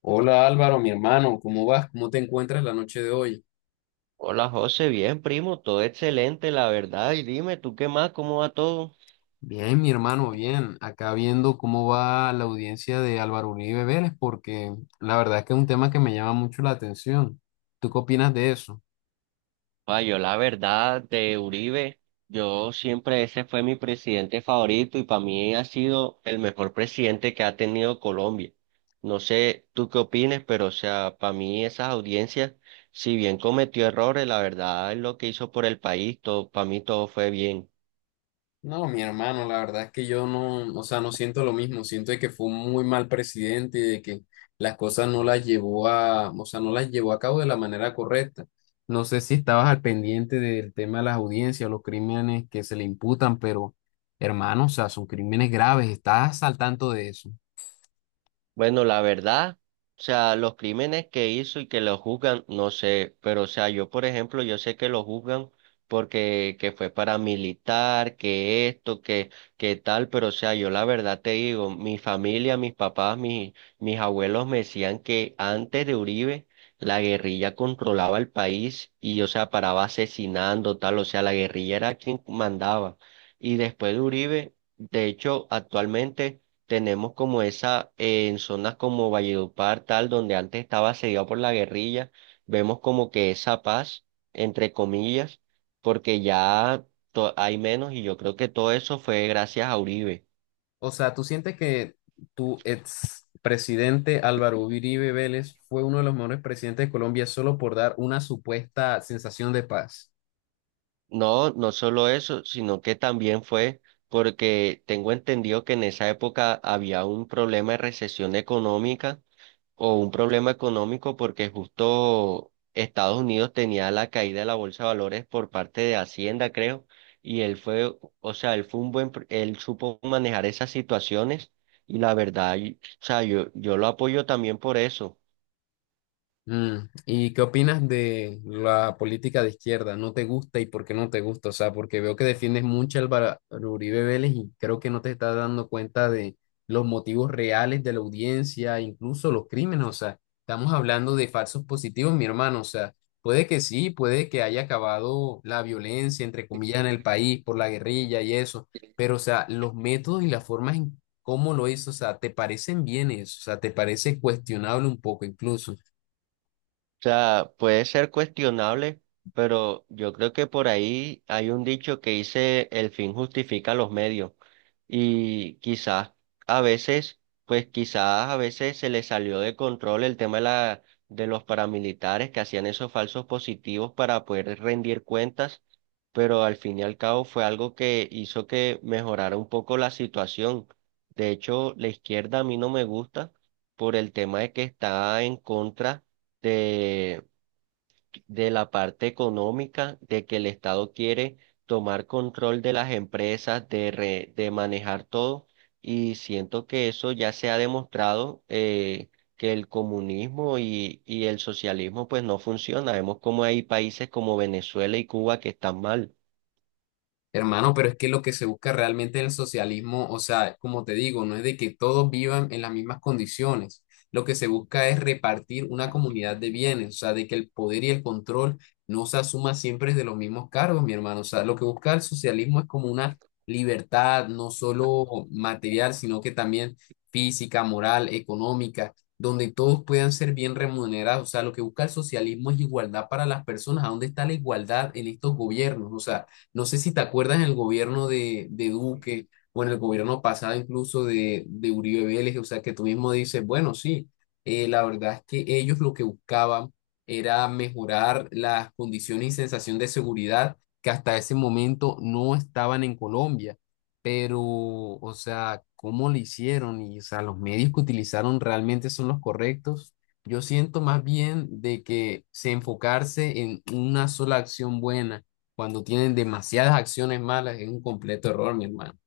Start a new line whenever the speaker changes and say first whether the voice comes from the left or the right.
left: Hola Álvaro, mi hermano, ¿cómo vas? ¿Cómo te encuentras la noche de hoy?
right: Hola José, bien primo, todo excelente, la verdad. Y dime, ¿tú qué más? ¿Cómo va todo?
left: Bien, mi hermano, bien. Acá viendo cómo va la audiencia de Álvaro Uribe Vélez, porque la verdad es que es un tema que me llama mucho la atención. ¿Tú qué opinas de eso?
right: Pa, yo la verdad de Uribe, yo siempre ese fue mi presidente favorito y para mí ha sido el mejor presidente que ha tenido Colombia. No sé tú qué opines, pero o sea, para mí esas audiencias, si bien cometió errores, la verdad es lo que hizo por el país, todo, para mí todo fue bien.
left: No, mi hermano, la verdad es que yo no, o sea, no siento lo mismo, siento de que fue un muy mal presidente y de que las cosas no las llevó a, o sea, no las llevó a cabo de la manera correcta. No sé si estabas al pendiente del tema de las audiencias, los crímenes que se le imputan, pero hermano, o sea, son crímenes graves, estás al tanto de eso.
right: Bueno, la verdad, o sea, los crímenes que hizo y que lo juzgan, no sé, pero o sea, yo por ejemplo, yo sé que lo juzgan porque que fue paramilitar, que esto, que tal, pero o sea, yo la verdad te digo, mi familia, mis papás, mis abuelos me decían que antes de Uribe, la guerrilla controlaba el país y, o sea, paraba asesinando, tal, o sea, la guerrilla era quien mandaba. Y después de Uribe, de hecho, actualmente tenemos como esa, en zonas como Valledupar, tal, donde antes estaba asediado por la guerrilla, vemos como que esa paz, entre comillas, porque ya hay menos y yo creo que todo eso fue gracias a Uribe.
left: O sea, ¿tú sientes que tu ex presidente Álvaro Uribe Vélez fue uno de los mejores presidentes de Colombia solo por dar una supuesta sensación de paz?
right: No, no solo eso, sino que también fue porque tengo entendido que en esa época había un problema de recesión económica o un problema económico porque justo Estados Unidos tenía la caída de la bolsa de valores por parte de Hacienda, creo, y él fue, o sea, él fue un buen, él supo manejar esas situaciones y la verdad, o sea, yo lo apoyo también por eso.
left: Mm, ¿y qué opinas de la política de izquierda? ¿No te gusta y por qué no te gusta? O sea, porque veo que defiendes mucho al Álvaro Uribe Vélez y creo que no te estás dando cuenta de los motivos reales de la audiencia, incluso los crímenes. O sea, estamos hablando de falsos positivos, mi hermano. O sea, puede que sí, puede que haya acabado la violencia, entre comillas, en el país por la guerrilla y eso, pero o sea, los métodos y las formas en cómo lo hizo, o sea, ¿te parecen bienes? O sea, ¿te parece cuestionable un poco incluso?
right: Sea, puede ser cuestionable, pero yo creo que por ahí hay un dicho que dice el fin justifica los medios. Y quizás a veces, pues quizás a veces se le salió de control el tema de la, de los paramilitares que hacían esos falsos positivos para poder rendir cuentas, pero al fin y al cabo fue algo que hizo que mejorara un poco la situación. De hecho, la izquierda a mí no me gusta por el tema de que está en contra de, de la parte económica, de que el Estado quiere tomar control de las empresas, de, de manejar todo, y siento que eso ya se ha demostrado que el comunismo y el socialismo pues no funciona. Vemos como hay países como Venezuela y Cuba que están mal.
left: Hermano, pero es que lo que se busca realmente en el socialismo, o sea, como te digo, no es de que todos vivan en las mismas condiciones. Lo que se busca es repartir una comunidad de bienes, o sea, de que el poder y el control no se asuma siempre de los mismos cargos, mi hermano. O sea, lo que busca el socialismo es como una libertad, no solo material, sino que también física, moral, económica, donde todos puedan ser bien remunerados. O sea, lo que busca el socialismo es igualdad para las personas. ¿A dónde está la igualdad en estos gobiernos? O sea, no sé si te acuerdas en el gobierno de Duque o en el gobierno pasado incluso de Uribe Vélez, o sea, que tú mismo dices, bueno, sí, la verdad es que ellos lo que buscaban era mejorar las condiciones y sensación de seguridad que hasta ese momento no estaban en Colombia. Pero, o sea, ¿cómo lo hicieron? Y, o sea, los medios que utilizaron realmente son los correctos. Yo siento más bien de que se enfocarse en una sola acción buena cuando tienen demasiadas acciones malas es un completo error, mi hermano.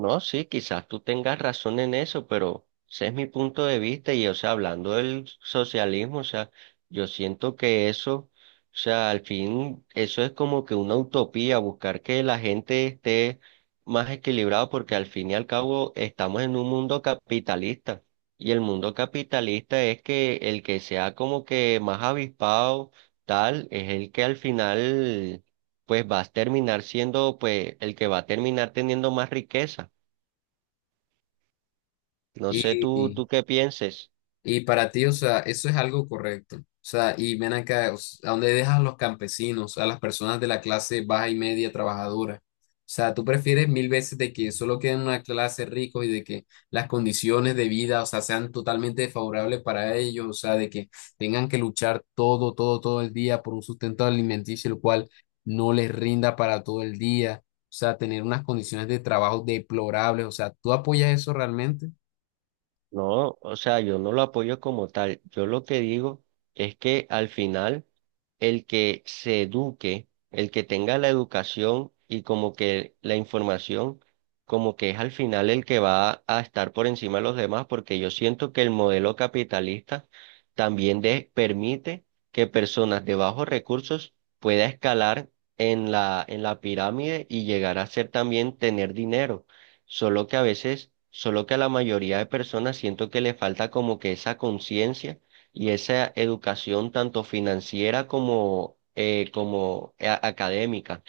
right: No, sí, quizás tú tengas razón en eso, pero ese es mi punto de vista y, o sea, hablando del socialismo, o sea, yo siento que eso, o sea, al fin, eso es como que una utopía, buscar que la gente esté más equilibrada, porque al fin y al cabo estamos en un mundo capitalista y el mundo capitalista es que el que sea como que más avispado, tal, es el que al final, pues va a terminar siendo, pues, el que va a terminar teniendo más riqueza. No sé tú,
left: Y,
right: tú qué pienses.
left: Y para ti, o sea, eso es algo correcto. O sea, y ven acá, ¿a dónde dejas a los campesinos, a las personas de la clase baja y media trabajadora? O sea, tú prefieres mil veces de que solo queden una clase ricos y de que las condiciones de vida, o sea, sean totalmente desfavorables para ellos, o sea, de que tengan que luchar todo, todo el día por un sustento alimenticio, el cual no les rinda para todo el día, o sea, tener unas condiciones de trabajo deplorables, o sea, ¿tú apoyas eso realmente?
right: No, o sea, yo no lo apoyo como tal. Yo lo que digo es que al final el que se eduque, el que tenga la educación y como que la información, como que es al final el que va a estar por encima de los demás, porque yo siento que el modelo capitalista también permite que personas de bajos recursos pueda escalar en la pirámide y llegar a ser también tener dinero. Solo que a veces, solo que a la mayoría de personas siento que le falta como que esa conciencia y esa educación tanto financiera como, como académica.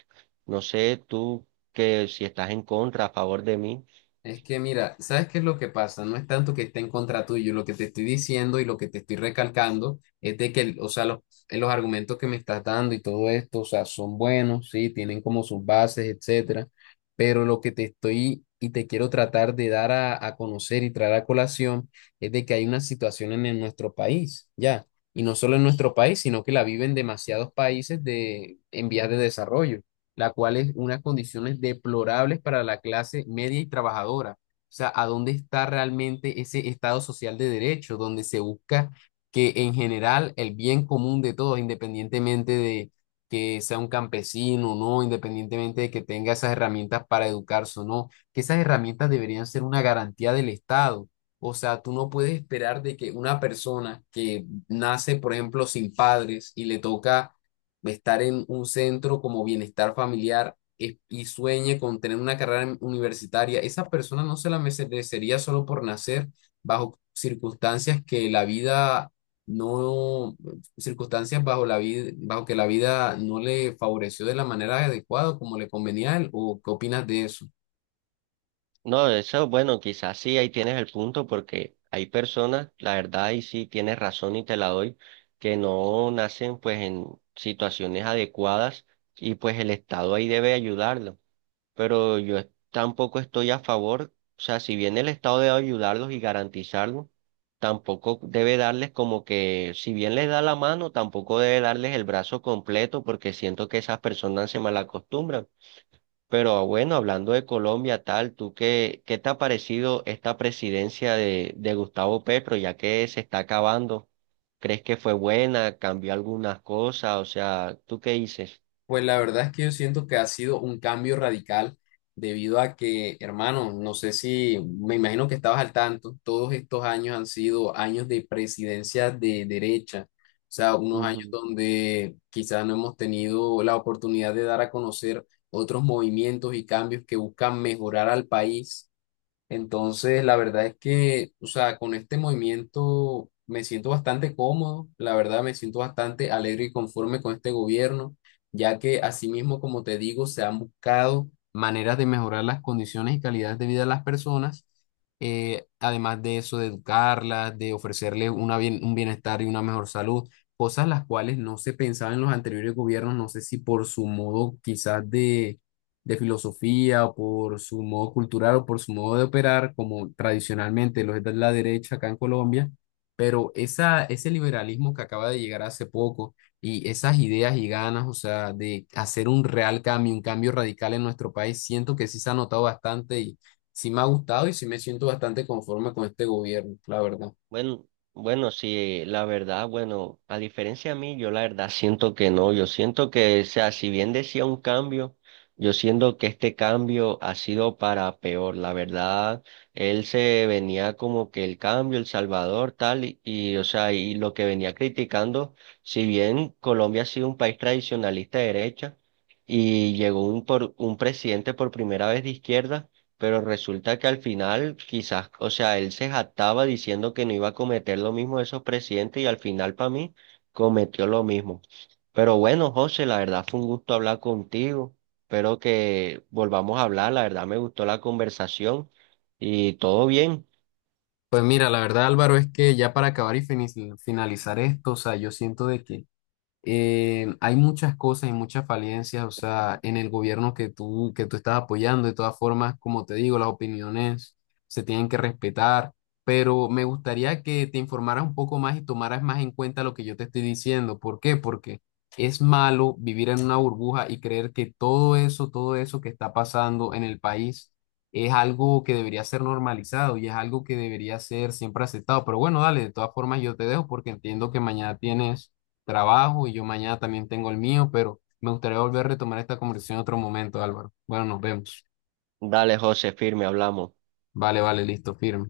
right: No sé tú que si estás en contra, a favor de mí.
left: Es que mira, ¿sabes qué es lo que pasa? No es tanto que esté en contra tuyo, lo que te estoy diciendo y lo que te estoy recalcando es de que, o sea, los argumentos que me estás dando y todo esto, o sea, son buenos, sí, tienen como sus bases, etcétera, pero lo que te estoy y te quiero tratar de dar a conocer y traer a colación es de que hay una situación en nuestro país, ya, y no solo en nuestro país, sino que la viven demasiados países de, en vías de desarrollo la cual es unas condiciones deplorables para la clase media y trabajadora. O sea, ¿a dónde está realmente ese Estado social de derecho, donde se busca que en general el bien común de todos, independientemente de que sea un campesino o no, independientemente de que tenga esas herramientas para educarse o no, que esas herramientas deberían ser una garantía del Estado? O sea, tú no puedes esperar de que una persona que nace, por ejemplo, sin padres y le toca de estar en un centro como bienestar familiar y sueñe con tener una carrera universitaria, esa persona no se la merecería solo por nacer bajo circunstancias que la vida no, circunstancias bajo la vida, bajo que la vida no le favoreció de la manera adecuada como le convenía a él, ¿o qué opinas de eso?
right: No, eso, bueno, quizás sí, ahí tienes el punto porque hay personas, la verdad, y sí tienes razón y te la doy, que no nacen pues en situaciones adecuadas y pues el Estado ahí debe ayudarlo. Pero yo tampoco estoy a favor, o sea, si bien el Estado debe ayudarlos y garantizarlos, tampoco debe darles como que, si bien les da la mano, tampoco debe darles el brazo completo porque siento que esas personas se malacostumbran. Pero ah, bueno, hablando de Colombia, tal, ¿tú qué, qué te ha parecido esta presidencia de Gustavo Petro, ya que se está acabando? ¿Crees que fue buena? ¿Cambió algunas cosas? O sea, ¿tú qué dices?
left: Pues la verdad es que yo siento que ha sido un cambio radical debido a que, hermano, no sé si me imagino que estabas al tanto, todos estos años han sido años de presidencia de derecha, o sea, unos años donde quizás no hemos tenido la oportunidad de dar a conocer otros movimientos y cambios que buscan mejorar al país, entonces la verdad es que, o sea, con este movimiento me siento bastante cómodo, la verdad me siento bastante alegre y conforme con este gobierno, ya que asimismo, como te digo, se han buscado maneras de mejorar las condiciones y calidad de vida de las personas, además de eso, de educarlas, de ofrecerles una un bienestar y una mejor salud, cosas las cuales no se pensaba en los anteriores gobiernos, no sé si por su modo quizás de filosofía o por su modo cultural o por su modo de operar, como tradicionalmente lo es la derecha acá en Colombia, pero esa, ese liberalismo que acaba de llegar hace poco y esas ideas y ganas, o sea, de hacer un real cambio, un cambio radical en nuestro país, siento que sí se ha notado bastante y sí me ha gustado y sí me siento bastante conforme con este gobierno, la verdad.
right: Bueno, bueno, sí, la verdad, bueno, a diferencia a mí, yo la verdad siento que no, yo siento que, o sea, si bien decía un cambio, yo siento que este cambio ha sido para peor, la verdad, él se venía como que el cambio, El Salvador, tal, y, o sea, y lo que venía criticando, si bien Colombia ha sido un país tradicionalista de derecha y llegó un, por, un presidente por primera vez de izquierda, pero resulta que al final, quizás, o sea, él se jactaba diciendo que no iba a cometer lo mismo de esos presidentes y al final para mí cometió lo mismo. Pero bueno, José, la verdad fue un gusto hablar contigo. Espero que volvamos a hablar. La verdad me gustó la conversación y todo bien.
left: Pues mira, la verdad, Álvaro, es que ya para acabar y finalizar esto, o sea, yo siento de que hay muchas cosas y muchas falencias, o sea, en el gobierno que tú estás apoyando. De todas formas, como te digo, las opiniones se tienen que respetar, pero me gustaría que te informaras un poco más y tomaras más en cuenta lo que yo te estoy diciendo. ¿Por qué? Porque es malo vivir en una burbuja y creer que todo eso que está pasando en el país es algo que debería ser normalizado y es algo que debería ser siempre aceptado. Pero bueno, dale, de todas formas yo te dejo porque entiendo que mañana tienes trabajo y yo mañana también tengo el mío, pero me gustaría volver a retomar esta conversación en otro momento, Álvaro. Bueno, nos vemos.
right: Dale, José, firme, hablamos.
left: Vale, vale, listo, firme.